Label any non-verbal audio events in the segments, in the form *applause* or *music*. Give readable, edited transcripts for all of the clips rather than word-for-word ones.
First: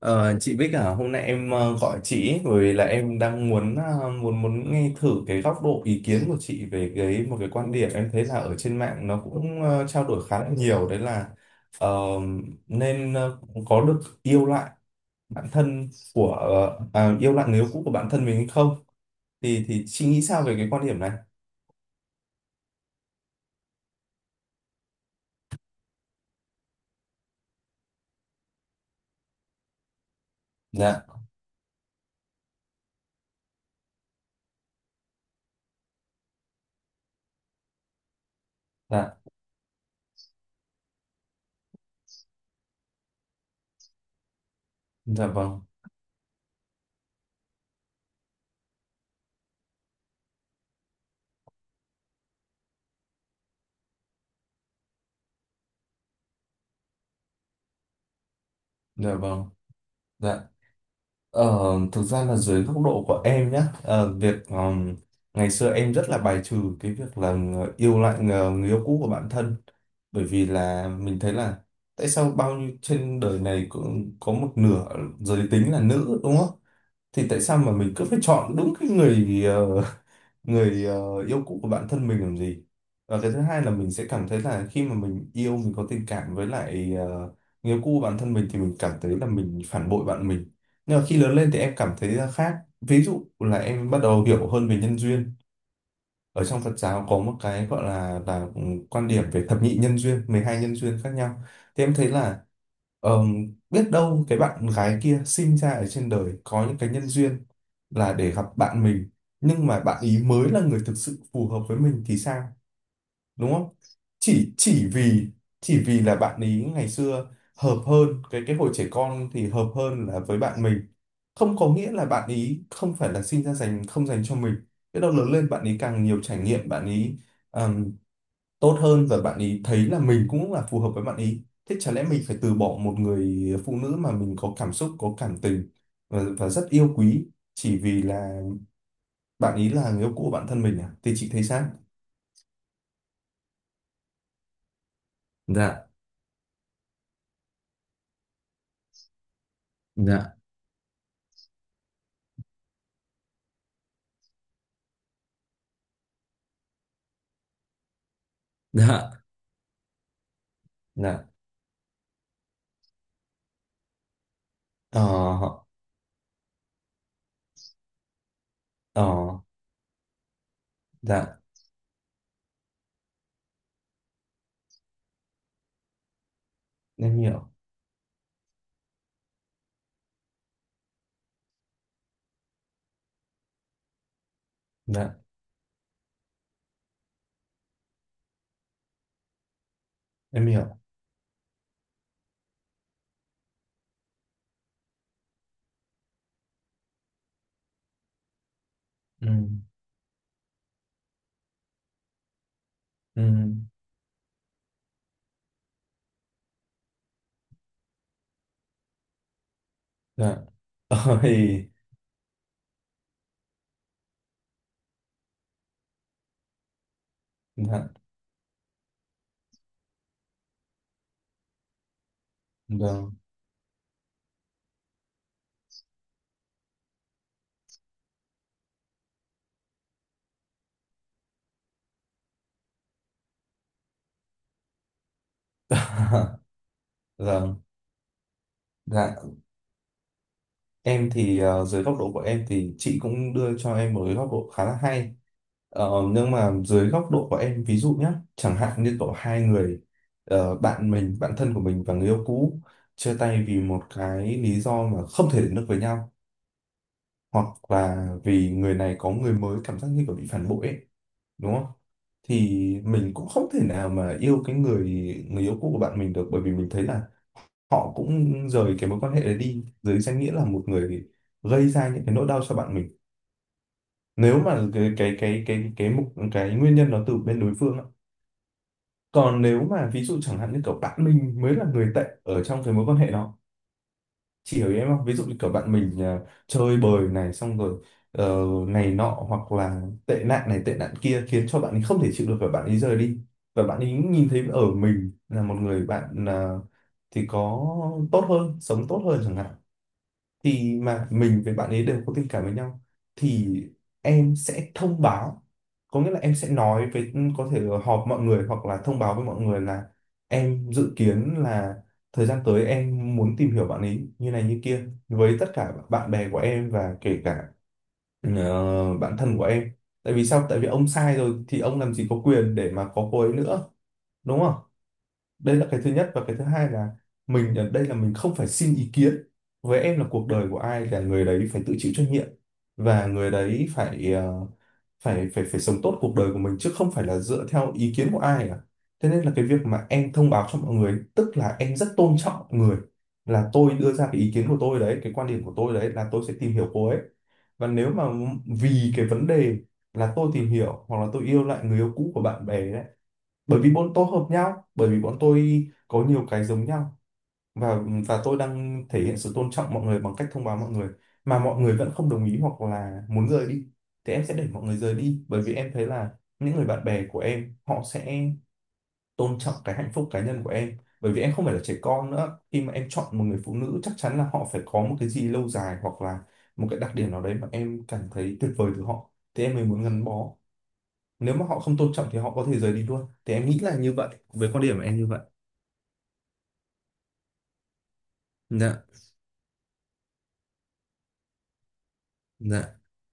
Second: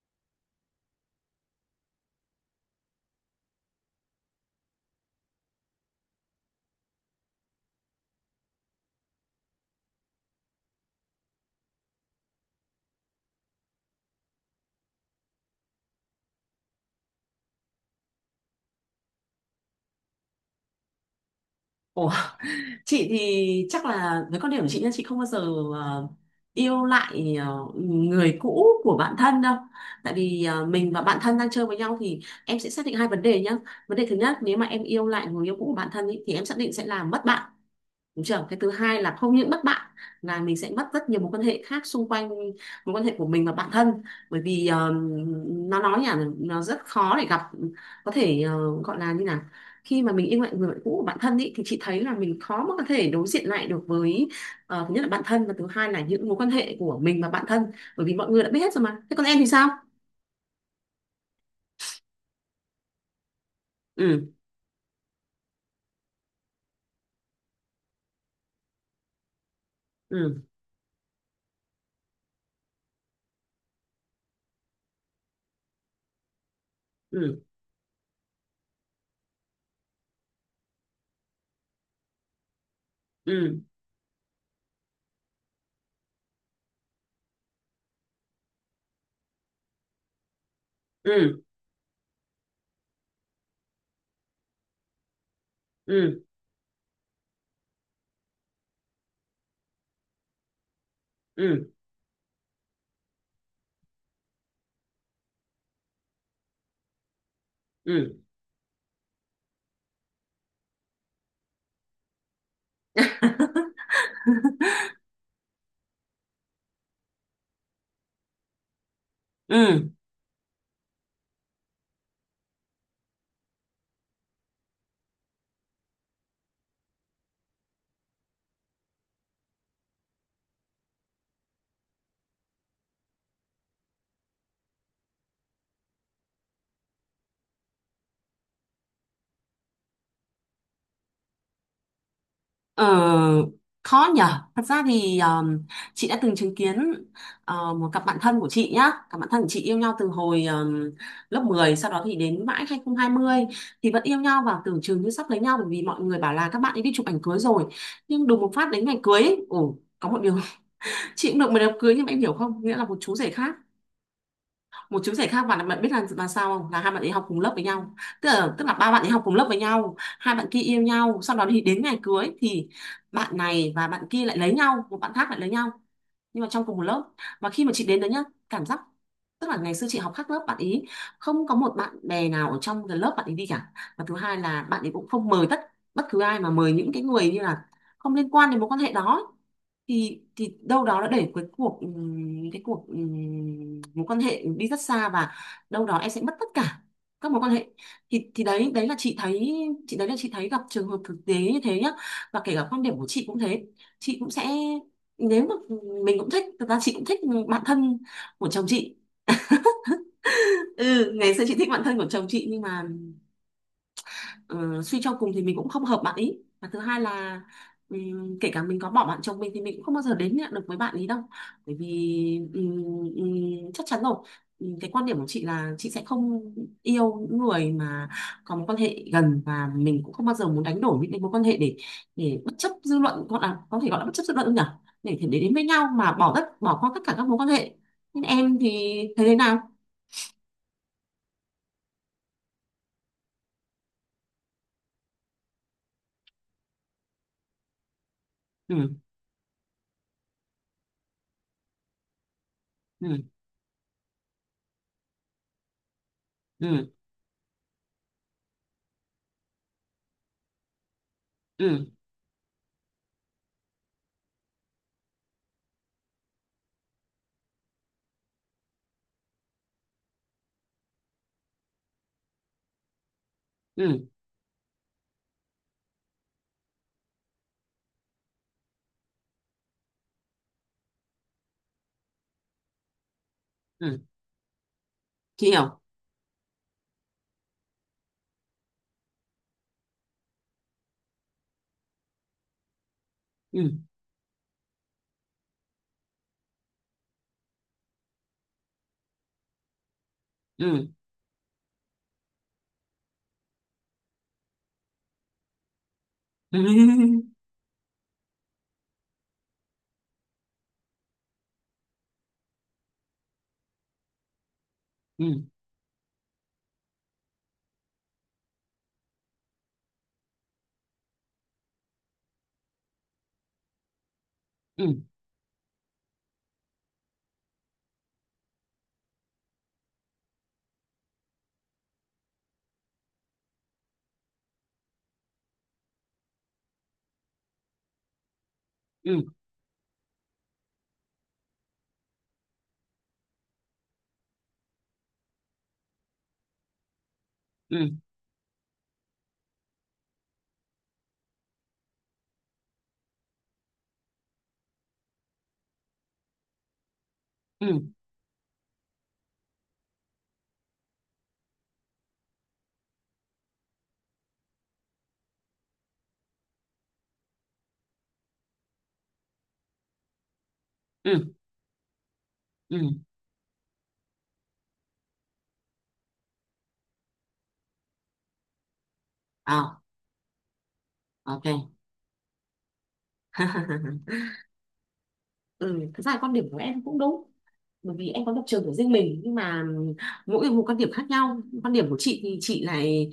Ờ, chị Bích à, hôm nay em gọi chị ấy, bởi vì là em đang muốn muốn muốn nghe thử cái góc độ ý kiến của chị về cái một cái quan điểm em thấy là ở trên mạng nó cũng trao đổi khá là nhiều đấy là ờ, nên có được yêu lại bản thân của yêu lại người yêu cũ của bản thân mình hay không thì chị nghĩ sao về cái quan điểm này? Ủa, chị thì chắc là với quan điểm của chị nha, chị không bao giờ ờ, yêu lại người cũ của bạn thân đâu. Tại vì mình và Dạ, bạn thân đang chơi với nhau thì em sẽ xác định hai vấn đề nhá. Vấn đề thứ nhất, nếu mà em yêu lại người yêu cũ của bạn thân ý, thì em xác định sẽ làm mất bạn. Đúng chưa? Cái thứ hai là dạ, không những mất bạn, là mình sẽ mất rất nhiều mối quan hệ khác xung quanh, mối quan hệ của mình và bản thân. Bởi vì dạ vâng, nó nói nhỉ, nó rất khó để gặp, có thể gọi là như nào. Khi mà mình yêu lại người bạn cũ của bản thân ý, thì chị thấy là mình khó mà có thể đối diện lại được với thứ nhất là bản thân, và thứ hai là những mối quan hệ của mình và bản thân. Bởi vì mọi người đã biết hết rồi mà, dạ thế còn em vâng, thì sao. dạ. Ờ, Thực ra là dưới góc độ của em nhé, Ừ, việc ngày xưa em rất là bài trừ cái việc là yêu lại người yêu cũ của bản thân, bởi ừ, vì là mình thấy là tại sao bao nhiêu trên đời này cũng có một nửa giới tính là nữ, đúng không? Thì ừ, tại sao mà mình cứ phải chọn đúng cái người người yêu cũ của bản thân mình làm gì? Và cái thứ ừ, hai là mình sẽ cảm thấy là khi mà mình yêu, mình có tình cảm với lại người yêu cũ của bản thân mình thì mình cảm thấy là mình phản bội bạn mình. Nhưng mà khi lớn ừ, lên thì em cảm thấy là khác, ví dụ là em bắt đầu hiểu hơn về nhân duyên ừ, ở trong Phật giáo. Có một cái gọi là quan điểm về thập nhị nhân duyên, 12 nhân duyên khác nhau. ừ, Thì em thấy là biết đâu cái bạn gái kia sinh ra ở trên đời có những cái nhân duyên ừ, là ừ, để gặp bạn mình, nhưng mà bạn ý mới là người thực sự phù hợp với mình thì sao? Đúng không? Chỉ vì chỉ vì là bạn ý ngày xưa hợp hơn, cái hồi trẻ con thì hợp ừ. hơn là với bạn mình, không có nghĩa là bạn ý không phải là sinh ra dành, không dành cho mình. Biết đâu lớn lên bạn ý càng nhiều trải nghiệm, bạn ý ừm, tốt hơn và bạn ý thấy là mình cũng là phù hợp với bạn ý, thế chả lẽ mình phải từ bỏ một người phụ nữ mà mình có cảm xúc, có cảm tình và rất yêu quý chỉ vì là bạn ý là người yêu cũ của bản thân mình à? Thì chị thấy sao? Ờ, khó nhở. Thật ra thì Dạ, chị đã từng chứng kiến một cặp bạn thân của chị nhá. Cặp bạn thân của chị yêu nhau từ dạ, hồi lớp 10, sau đó thì đến mãi 2020 thì vẫn yêu nhau, và tưởng chừng như sắp lấy nhau bởi vì mọi người bảo là các bạn ấy đi chụp ảnh cưới rồi. Nhưng đùng một phát đến ngày dạ. cưới ấy, ồ, có một điều, *laughs* Dạ. chị cũng được mời đám cưới, nhưng mà em hiểu không, nghĩa là một chú rể khác, một Ờ. chứng xảy khác. Và bạn biết là sao không, là hai bạn ấy học cùng lớp với nhau. Tức là ba bạn Ờ. ấy học cùng lớp với nhau, hai bạn kia yêu nhau, sau Dạ, đó thì đến ngày cưới thì bạn này và bạn kia lại lấy nhau, một bạn khác lại lấy nhau, nhưng mà trong cùng một lớp. em Mà hiểu. khi mà chị đến đấy nhá, cảm giác, tức là ngày xưa chị học khác lớp bạn ý, không có một bạn bè nào ở trong cái lớp bạn ý đi cả. Và thứ hai là bạn ấy cũng Dạ, không mời tất bất cứ ai, mà mời những cái người như là không liên quan đến mối quan hệ đó ấy. thì em thì hiểu. đâu đó đã để cái cuộc mối quan hệ đi rất xa, và đâu đó em sẽ mất tất cả các mối quan hệ. Thì đấy đấy là chị Ừ, thấy, chị đấy là chị thấy gặp trường hợp thực tế như thế nhá. Và kể cả quan điểm của ừ. chị cũng thế, chị cũng sẽ, nếu mà mình cũng thích, thật ra chị cũng thích bạn thân của chồng chị. Dạ. Ừ, *laughs* ngày xưa chị thích Ôi. bạn thân của chồng chị, nhưng mà, ờ, suy cho cùng thì mình cũng không hợp bạn ý. Và thứ hai là Dạ kể cả mình có bỏ bạn chồng mình thì mình cũng không bao giờ đến nhận được với bạn ý đâu. Bởi vì ừm, vâng. Chắc chắn rồi. Cái quan điểm của chị là chị sẽ không yêu những người mà có mối quan hệ gần, và mình cũng không bao giờ muốn đánh đổi những cái mối quan hệ để bất chấp dư luận, gọi là có thể gọi là bất chấp dư luận không nhỉ, để đến với nhau mà *laughs* bỏ qua tất cả các mối quan Vâng. hệ. Nên em thì Dạ, thấy thế nào? em thì dưới góc độ của em thì chị cũng đưa cho em một cái góc độ khá là hay. Ờ, nhưng mà dưới góc độ của em ví dụ nhé, chẳng Ừ, hạn như có hai người bạn mình, bạn thân của mình và người yêu cũ chia ừ, tay vì một cái lý do mà không thể đến được với nhau, ừ, hoặc là vì người này có người mới, cảm giác như kiểu bị phản bội ấy, đúng không? ừ, Thì mình cũng không thể nào mà yêu cái người người yêu cũ của bạn mình được, bởi vì mình thấy là họ cũng rời cái mối quan hệ đấy đi dưới danh nghĩa là một người gây ra những cái nỗi đau cho bạn mình, ừ, nếu mà cái cái nguyên nhân nó từ bên đối phương á. Còn nếu mà ví dụ chẳng hạn như kiểu bạn mình mới là người tệ ở trong cái mối quan hệ đó, ừ, chị hiểu ý em không? Ví dụ như chị kiểu bạn hiểu. mình chơi bời này xong rồi này nọ, hoặc là tệ nạn này tệ nạn kia khiến cho bạn ấy không thể chịu được và bạn ấy rời đi, và Ừ, bạn ấy nhìn thấy ở mình là một người bạn thì có tốt hơn, sống tốt hơn chẳng hạn, thì ừ. mà mình với bạn ấy đều có tình cảm với nhau, thì em sẽ thông báo, có nghĩa là em sẽ nói với *laughs* có thể là họp mọi người hoặc là thông báo với mọi người là em dự kiến là thời gian tới em muốn tìm hiểu bạn ấy như này như kia Ừ, với ừ, tất cả bạn bè của em và kể cả bạn thân của em. Tại vì sao? Tại vì ông sai rồi thì ông làm gì có quyền để mà có cô ấy nữa, đúng không? ừ, Đây là cái thứ nhất, và cái thứ hai là mình ở đây là mình không phải xin ý kiến. Với em là cuộc đời của ai là người đấy phải tự chịu trách nhiệm, và người đấy phải phải sống tốt cuộc đời của mình chứ không phải là dựa theo ý kiến của ai cả. Thế nên ừ, là cái việc mà em thông báo cho mọi người tức là em rất tôn trọng mọi người, là tôi đưa ra cái ý kiến của tôi đấy, cái quan điểm của tôi đấy là tôi sẽ tìm hiểu cô ấy, và ừ, nếu mà vì cái vấn đề là tôi tìm hiểu, hoặc là tôi yêu lại người yêu cũ của bạn bè ấy, bởi vì bọn tôi hợp nhau, bởi vì bọn tôi có nhiều cái giống nhau, và ừ, và tôi đang thể hiện sự tôn trọng mọi người bằng cách thông báo mọi người, mà mọi người vẫn không đồng ý hoặc là muốn rời đi, thì em sẽ để mọi người rời đi, bởi vì em thấy là những người bạn bè của em họ sẽ tôn trọng cái hạnh phúc cá nhân của em, bởi vì ừ, em không phải là trẻ con nữa, khi mà ừ. em chọn một người phụ nữ chắc chắn là họ phải có một cái gì lâu dài, hoặc là một cái đặc điểm nào đấy mà em cảm thấy tuyệt vời từ họ thì em Ờ, mới muốn gắn bó. Nếu mà họ ok. không tôn trọng thì họ có thể rời đi luôn, thì em nghĩ là như *laughs* vậy, với quan điểm của em như vậy. Ừ, thật ra là quan điểm của em cũng đúng, bởi vì em có lập trường của Dạ, riêng mình, nhưng mà mỗi người một quan điểm khác nhau. Quan điểm của chị thì dạ, chị lại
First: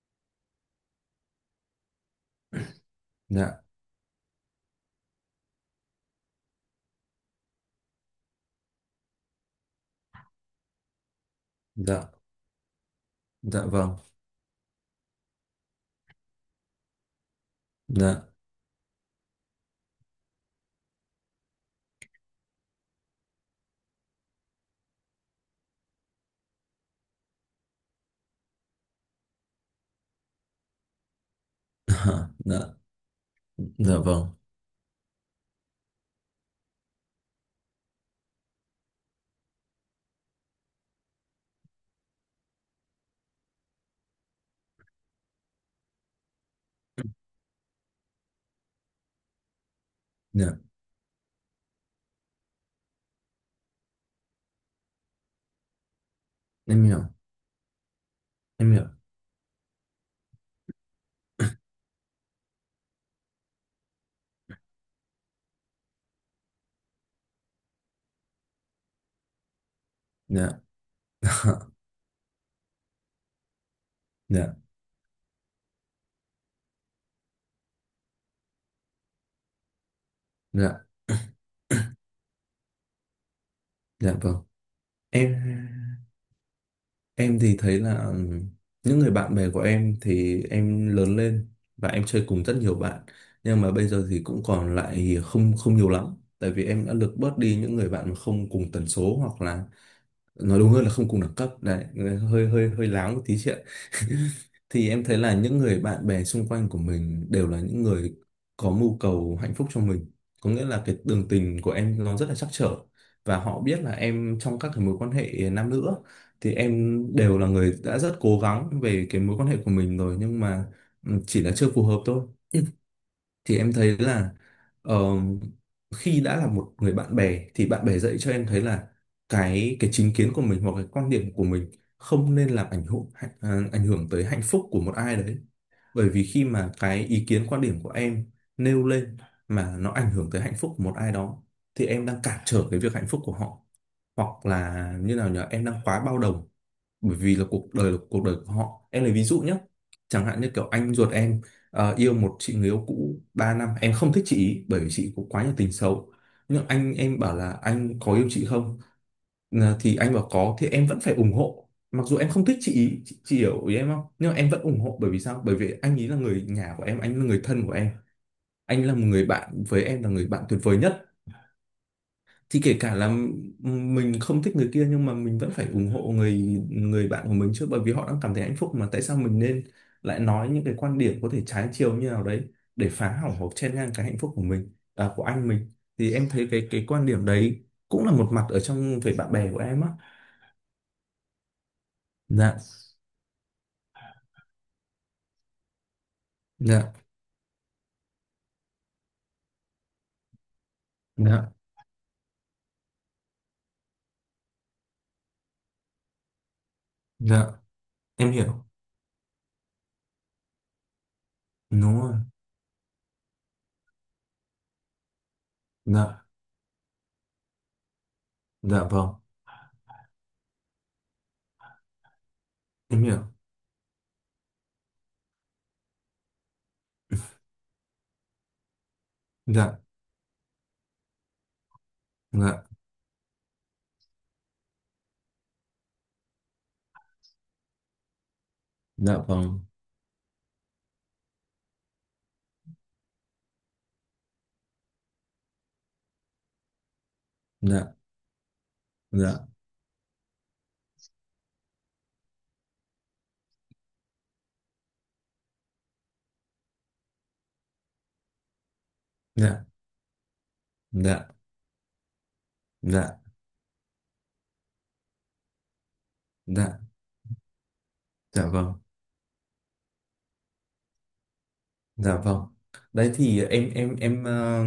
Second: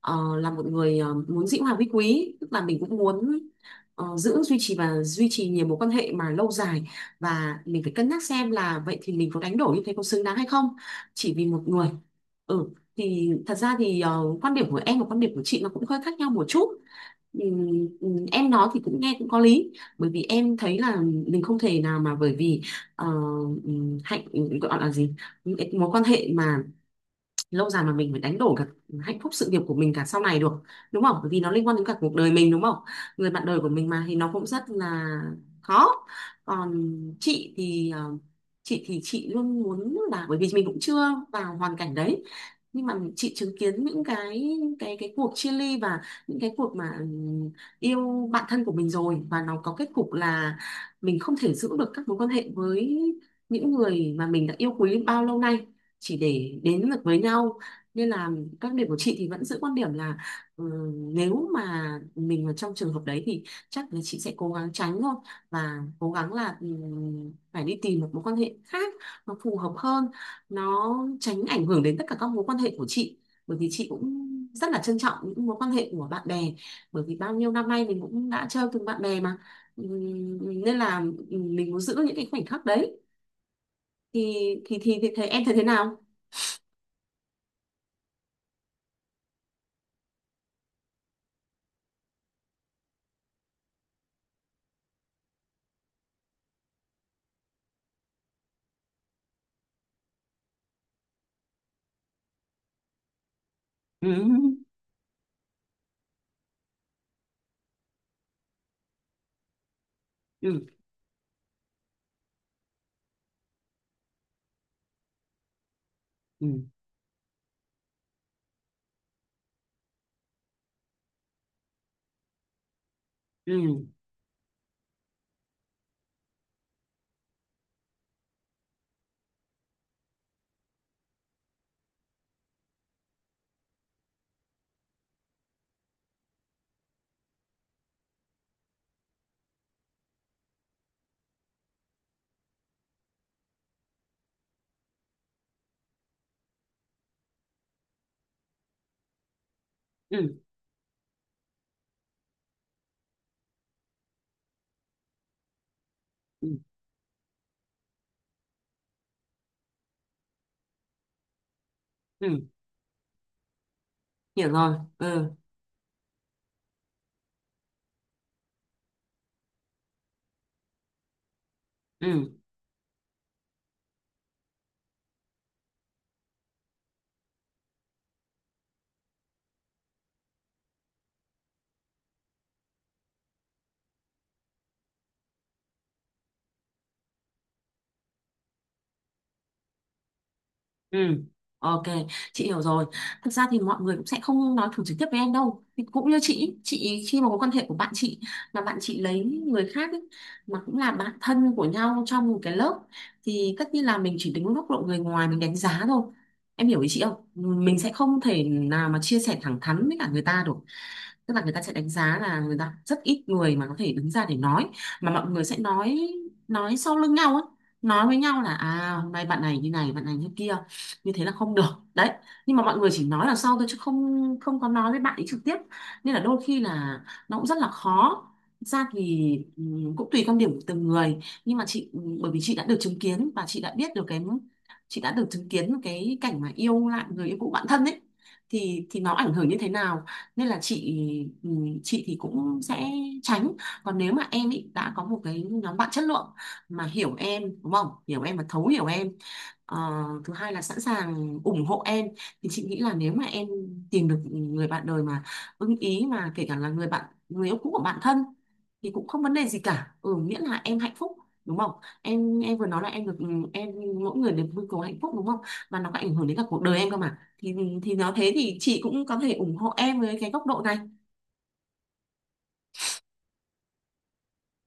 ờ, là một người muốn dĩ hòa vi quý, tức là mình cũng muốn dạ, giữ duy trì và duy trì nhiều mối quan hệ mà lâu dài, và mình phải cân nhắc xem là vậy thì mình có đánh đổi như thế có xứng đáng hay không, chỉ vì một người. dạ, Ừ, thì thật dạ ra vâng, thì quan điểm của em và quan điểm của chị nó cũng hơi khác nhau một chút. Dạ. Em nói thì cũng nghe cũng có lý, bởi vì em thấy là mình không thể nào mà, bởi vì ờ, hạnh gọi là gì, mối quan hệ mà lâu dài mà mình phải đánh đổi cả hạnh phúc sự nghiệp của mình cả sau này được, đúng không, bởi vì nó liên quan đến cả cuộc *laughs* đời mình, Dạ, đúng không, người bạn đời của mình dạ mà, thì vâng, nó cũng rất là khó. Còn chị thì chị thì chị luôn muốn là, bởi vì mình cũng chưa vào hoàn cảnh đấy, nhưng mà chị chứng kiến những cái cái cuộc chia ly, và những cái cuộc mà yêu bạn thân của mình rồi, và nó có kết cục là dạ, mình không thể giữ được các mối quan hệ với những người mà mình đã yêu quý bao lâu nay chỉ để em đến hiểu, được với nhau. Nên là em các hiểu. điểm của chị thì vẫn giữ quan điểm là, ừ, nếu mà mình ở trong trường hợp đấy thì chắc là chị sẽ cố gắng tránh thôi, và cố gắng là, ừ, phải đi tìm một mối quan hệ khác nó phù hợp hơn, Dạ. nó tránh *laughs* ảnh hưởng đến tất cả các mối quan hệ của chị. Bởi vì chị cũng Dạ, rất là trân trọng những mối quan hệ của bạn bè, bởi vì bao nhiêu năm nay mình cũng đã chơi cùng bạn bè mà. Ừ, nên dạ, là, ừ, mình muốn giữ những cái khoảnh khắc đấy. dạ thì vâng. thì thì, thì, thì Em em thấy thế nào? Thì thấy là những người bạn bè của em thì em lớn lên và em chơi cùng rất nhiều bạn, nhưng mà bây giờ thì cũng còn lại không không nhiều lắm, tại vì em đã lược bớt đi những người bạn mà không cùng tần số, hoặc là nói đúng hơn là không cùng đẳng cấp đấy, hơi hơi hơi láo một tí chuyện. *laughs* Ừ. *laughs* Thì em thấy là những người bạn bè xung quanh của mình đều là những người có mưu cầu hạnh phúc cho mình, có nghĩa Ừ, là cái đường tình của em nó rất là trắc trở, và họ biết là em trong các cái mối quan hệ nam nữ á, ừ, thì em đều là người đã rất cố gắng về cái mối quan hệ của mình rồi, nhưng mà ừ, chỉ là chưa phù hợp thôi. Thì em ừ, thấy là ờ, khi đã là một người bạn bè thì bạn bè dạy cho em thấy là cái chính kiến của mình hoặc cái quan điểm của mình không nên làm ảnh hưởng, ảnh ảnh hưởng tới hạnh phúc của một ai đấy. Bởi vì khi mà cái ý kiến quan điểm của em nêu lên mà nó ảnh hưởng tới hạnh phúc của một ai đó, thì em đang cản trở cái việc hạnh phúc của họ, hoặc là như nào nhở, em đang quá bao đồng, bởi vì là cuộc đời của họ. Em lấy ví dụ nhé, chẳng ừ, hạn như kiểu anh ruột em yêu một chị người yêu cũ 3 năm, em không thích chị ý, bởi vì chị có quá nhiều tình xấu. ừ, Nhưng anh em bảo là anh có yêu chị không? Ờ, thì anh bảo có thì em vẫn phải ủng hộ, mặc dù em không ừ, thích chị ý, chị hiểu ý em không? Nhưng mà hiểu em vẫn rồi. ủng hộ, bởi vì Ừ, sao? Bởi vì anh ý là người nhà của em, anh là người thân của em, anh là một người bạn với em, là người bạn tuyệt vời nhất. ừ, Thì kể cả là ừ, mình không thích người kia nhưng mà mình vẫn phải ủng hộ người người bạn của mình chứ, bởi vì họ đang cảm thấy hạnh phúc mà, tại sao mình nên lại nói những cái quan điểm có thể trái chiều như nào đấy để phá hỏng hoặc chen ngang cái hạnh phúc của mình, à, của anh mình. Thì em thấy cái quan điểm đấy cũng là một mặt ở trong về bạn bè của em á. ừ. Ok, chị Dạ, hiểu rồi. Thật ra thì mọi người cũng sẽ không nói thẳng trực tiếp với em đâu. Thì cũng như chị dạ, ý, khi mà có quan hệ của bạn chị, mà bạn chị lấy người khác ý, mà cũng là bạn dạ, thân của nhau trong một cái lớp, thì tất nhiên là mình chỉ đứng góc độ người ngoài mình đánh giá thôi. Em hiểu ý chị không, dạ, mình sẽ không em thể hiểu, nào mà chia sẻ thẳng thắn với cả người ta được. Tức là người ta sẽ đánh đúng rồi, giá là, người ta rất ít người mà có thể đứng ra để nói, mà mọi người sẽ nói dạ, nói sau lưng nhau á, nói với nhau là dạ à vâng, hôm nay bạn này như này, bạn này như kia, như thế là không được. Đấy, nhưng mà mọi người em chỉ nói là hiểu, sau thôi chứ không, có nói với bạn ấy trực tiếp. Nên là đôi khi là nó cũng rất là khó. Thực ra thì dạ, cũng tùy quan điểm của từng người, nhưng mà chị, bởi vì chị dạ, đã được chứng kiến và chị đã biết được cái, chị đã được chứng kiến cái cảnh mà yêu lại người yêu cũ bạn thân ấy, thì nó dạ ảnh hưởng như vâng, thế nào. Nên là chị, ừ, chị thì cũng sẽ tránh. Còn nếu mà em ý đã có một cái nhóm bạn chất lượng mà hiểu em, đúng không, dạ, hiểu em và thấu hiểu em. dạ. Ờ, thứ hai là sẵn sàng ủng hộ em, thì chị nghĩ là nếu mà em tìm được người bạn đời mà ưng ý, mà kể cả là người bạn người yêu cũ của bạn thân, thì cũng không vấn đề gì Dạ, cả. Ừ, miễn là em hạnh phúc, dạ, đúng không. Em vừa nói là em được, dạ, em, mỗi người được mưu cầu hạnh phúc, đúng không, và nó có ảnh hưởng đến cả cuộc đời dạ, em cơ mà, thì nó thế dạ thì vâng, chị cũng có thể ủng hộ em với cái góc độ này. dạ vâng. Đấy thì em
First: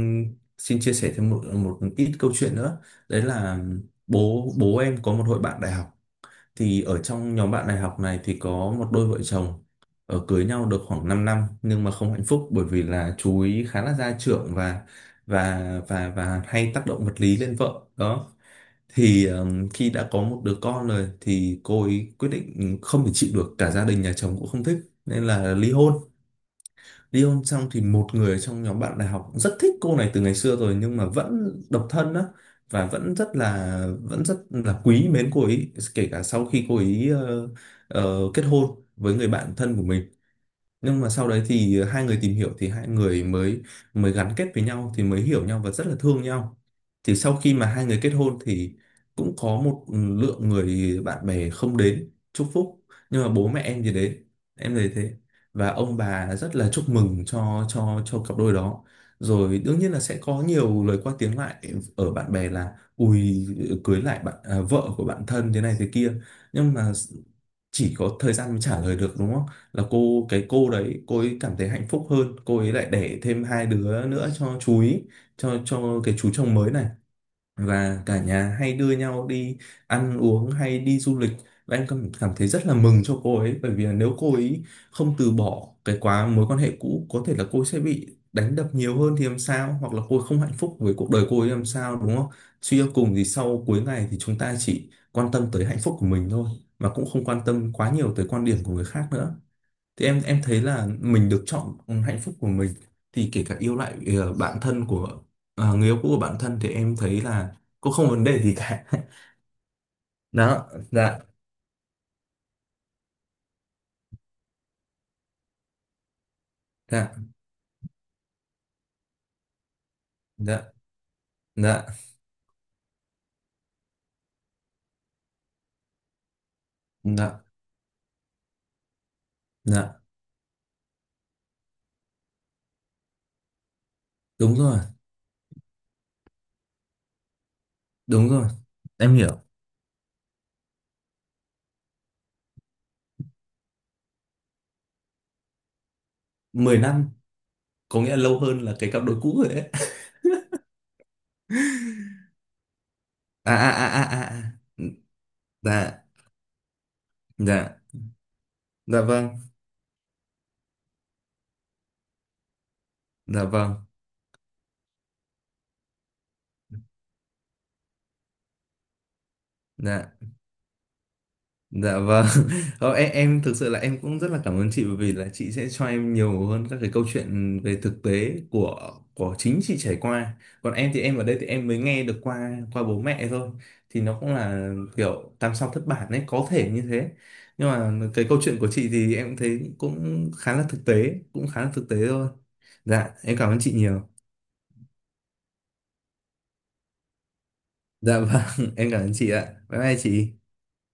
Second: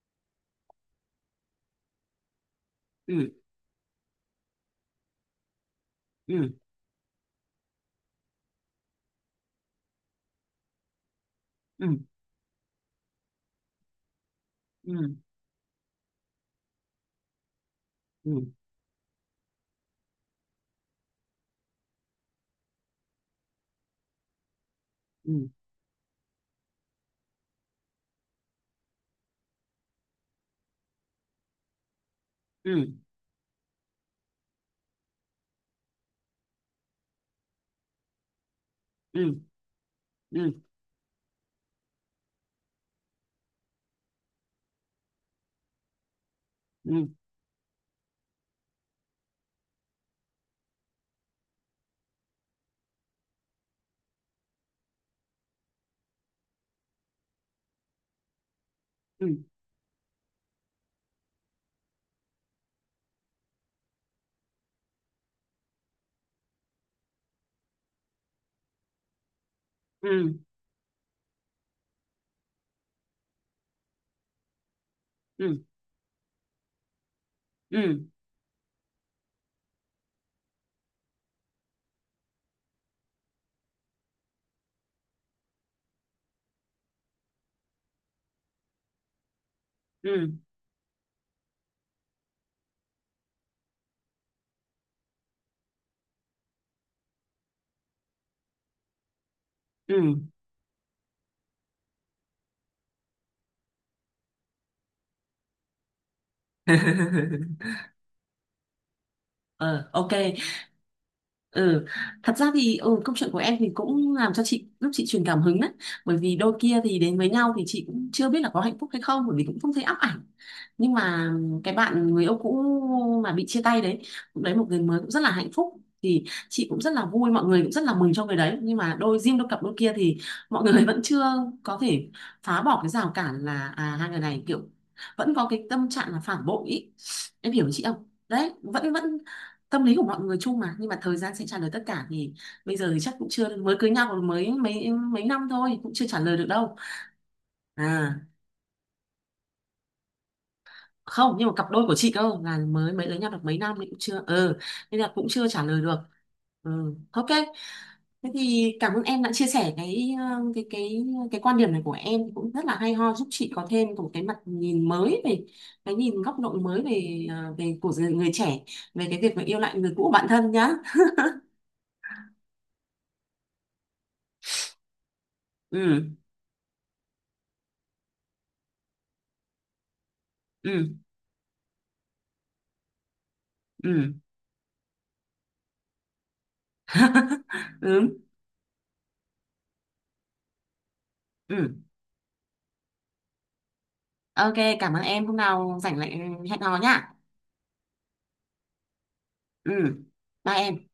xin chia sẻ thêm một một ít câu chuyện nữa. Đấy Ừ, là bố bố em có một hội bạn đại học. ừ, Thì ở trong nhóm bạn đại học này thì có một đôi vợ chồng ở cưới nhau được khoảng 5 năm nhưng ừ, mà không hạnh phúc bởi vì là chú ý khá là gia trưởng ừ, và và hay tác động vật lý lên vợ. ừ, Đó. Thì khi đã có một đứa con rồi thì cô ấy quyết định không thể chịu được, cả gia đình nhà chồng cũng không thích nên ừ, là ly hôn. Ly hôn xong thì một người trong nhóm bạn đại học cũng rất thích cô này từ ngày xưa rồi nhưng mà vẫn độc thân á, ừ, và vẫn rất là quý mến cô ấy kể cả sau khi cô ấy kết hôn với người ừ, bạn thân của mình. ừ, Nhưng mà sau đấy thì hai người tìm hiểu, thì hai người mới mới gắn kết với nhau thì mới hiểu nhau và rất là thương nhau. ừ, Thì sau khi mà hai người kết hôn thì cũng có một lượng người bạn bè không đến chúc phúc, nhưng mà bố mẹ em thì đến, em thấy thế, và ông bà rất là chúc mừng cho cặp đôi đó. ừ, Rồi đương nhiên là sẽ có nhiều lời qua tiếng lại ở bạn bè là ui, cưới lại bạn à, vợ của bạn thân thế này thế kia. Nhưng mà chỉ có thời gian mới trả lời được, đúng không? Là cô ừ, cái cô đấy cô ấy cảm thấy hạnh phúc hơn, cô ấy lại đẻ thêm 2 đứa nữa cho chú ý, ừ, cho cái chú chồng mới này, ừ, và cả nhà hay đưa nhau đi ăn uống hay đi du lịch. Và em cảm cảm thấy rất là mừng cho cô ấy, bởi vì là nếu cô ấy không từ bỏ cái mối quan hệ cũ có thể là cô ấy sẽ bị đánh đập nhiều hơn thì làm sao, hoặc là cô ấy ừ, không hạnh phúc với cuộc đời cô ấy làm sao, đúng không? Suy cho cùng thì sau cuối ngày thì chúng ta chỉ quan tâm tới hạnh phúc của mình thôi, mà cũng không quan tâm quá nhiều tới quan điểm của người khác nữa. Thì em ừ. em thấy là mình được chọn hạnh phúc của mình, thì kể cả yêu lại bạn thân của, à, người yêu cũ của bạn thân, thì em thấy là *laughs* cũng không vấn đề gì cả. *laughs* Ờ, ok. Đó, dạ, Ừ. Thật ra thì ừ, câu chuyện của em thì cũng làm cho chị lúc chị truyền cảm hứng đấy, bởi vì đôi kia thì dạ, đến với nhau thì chị cũng chưa biết là có hạnh phúc hay không, bởi vì cũng không thấy ắp ảnh. dạ, Nhưng mà cái dạ, bạn người yêu cũ mà bị chia tay đấy cũng đấy một người mới cũng rất là hạnh phúc, thì chị cũng rất là dạ, vui, mọi người cũng rất là mừng cho người đấy. Nhưng mà đôi riêng đôi cặp đôi kia dạ, thì mọi người *laughs* vẫn chưa có thể phá bỏ cái rào cản là à hai người này đúng kiểu rồi, vẫn có cái tâm trạng là phản bội ý. Em hiểu chị không? đúng rồi, Đấy, vẫn em vẫn hiểu. tâm lý của mọi người chung mà, nhưng mà thời gian sẽ trả lời tất cả. Thì bây giờ thì chắc cũng chưa, mới cưới nhau còn mới mấy mấy năm thôi cũng chưa trả lời được đâu. 10 năm, có nghĩa là À, lâu hơn là cái cặp đôi cũ rồi đấy. không, nhưng mà cặp đôi của chị cơ là mới mới lấy nhau được *laughs* À mấy à năm thì cũng à chưa, à à à. ừ, nên là cũng chưa trả lời được. Dạ, Ừ, ok. dạ, Thế thì cảm dạ ơn em vâng, đã chia sẻ cái cái quan điểm này của em cũng rất là hay ho, giúp dạ chị có vâng, thêm một cái mặt nhìn mới về cái nhìn góc độ mới về về của người, người trẻ, về cái việc mà yêu lại người cũ của dạ, bản thân nhá. dạ vâng. *laughs* Em, em thực sự là em cũng rất là cảm ơn chị, bởi vì là chị sẽ cho Ừ, em nhiều hơn các cái câu chuyện về thực tế của chính chị trải qua. Còn em ừ, thì em ở đây thì em mới nghe được qua qua bố mẹ thôi. Thì ừ. nó cũng là kiểu tam sao thất bản ấy, có thể như thế. Nhưng *laughs* mà Ừ, cái câu chuyện của chị thì em thấy cũng khá là thực tế, cũng khá là ừ, thực tế thôi. Dạ, em cảm ơn chị nhiều. ok. Cảm ơn em, hôm nào rảnh lại hẹn hò nhá. Dạ vâng, *laughs* em cảm ơn chị ạ. Ừ, Bye bye chị. bye em.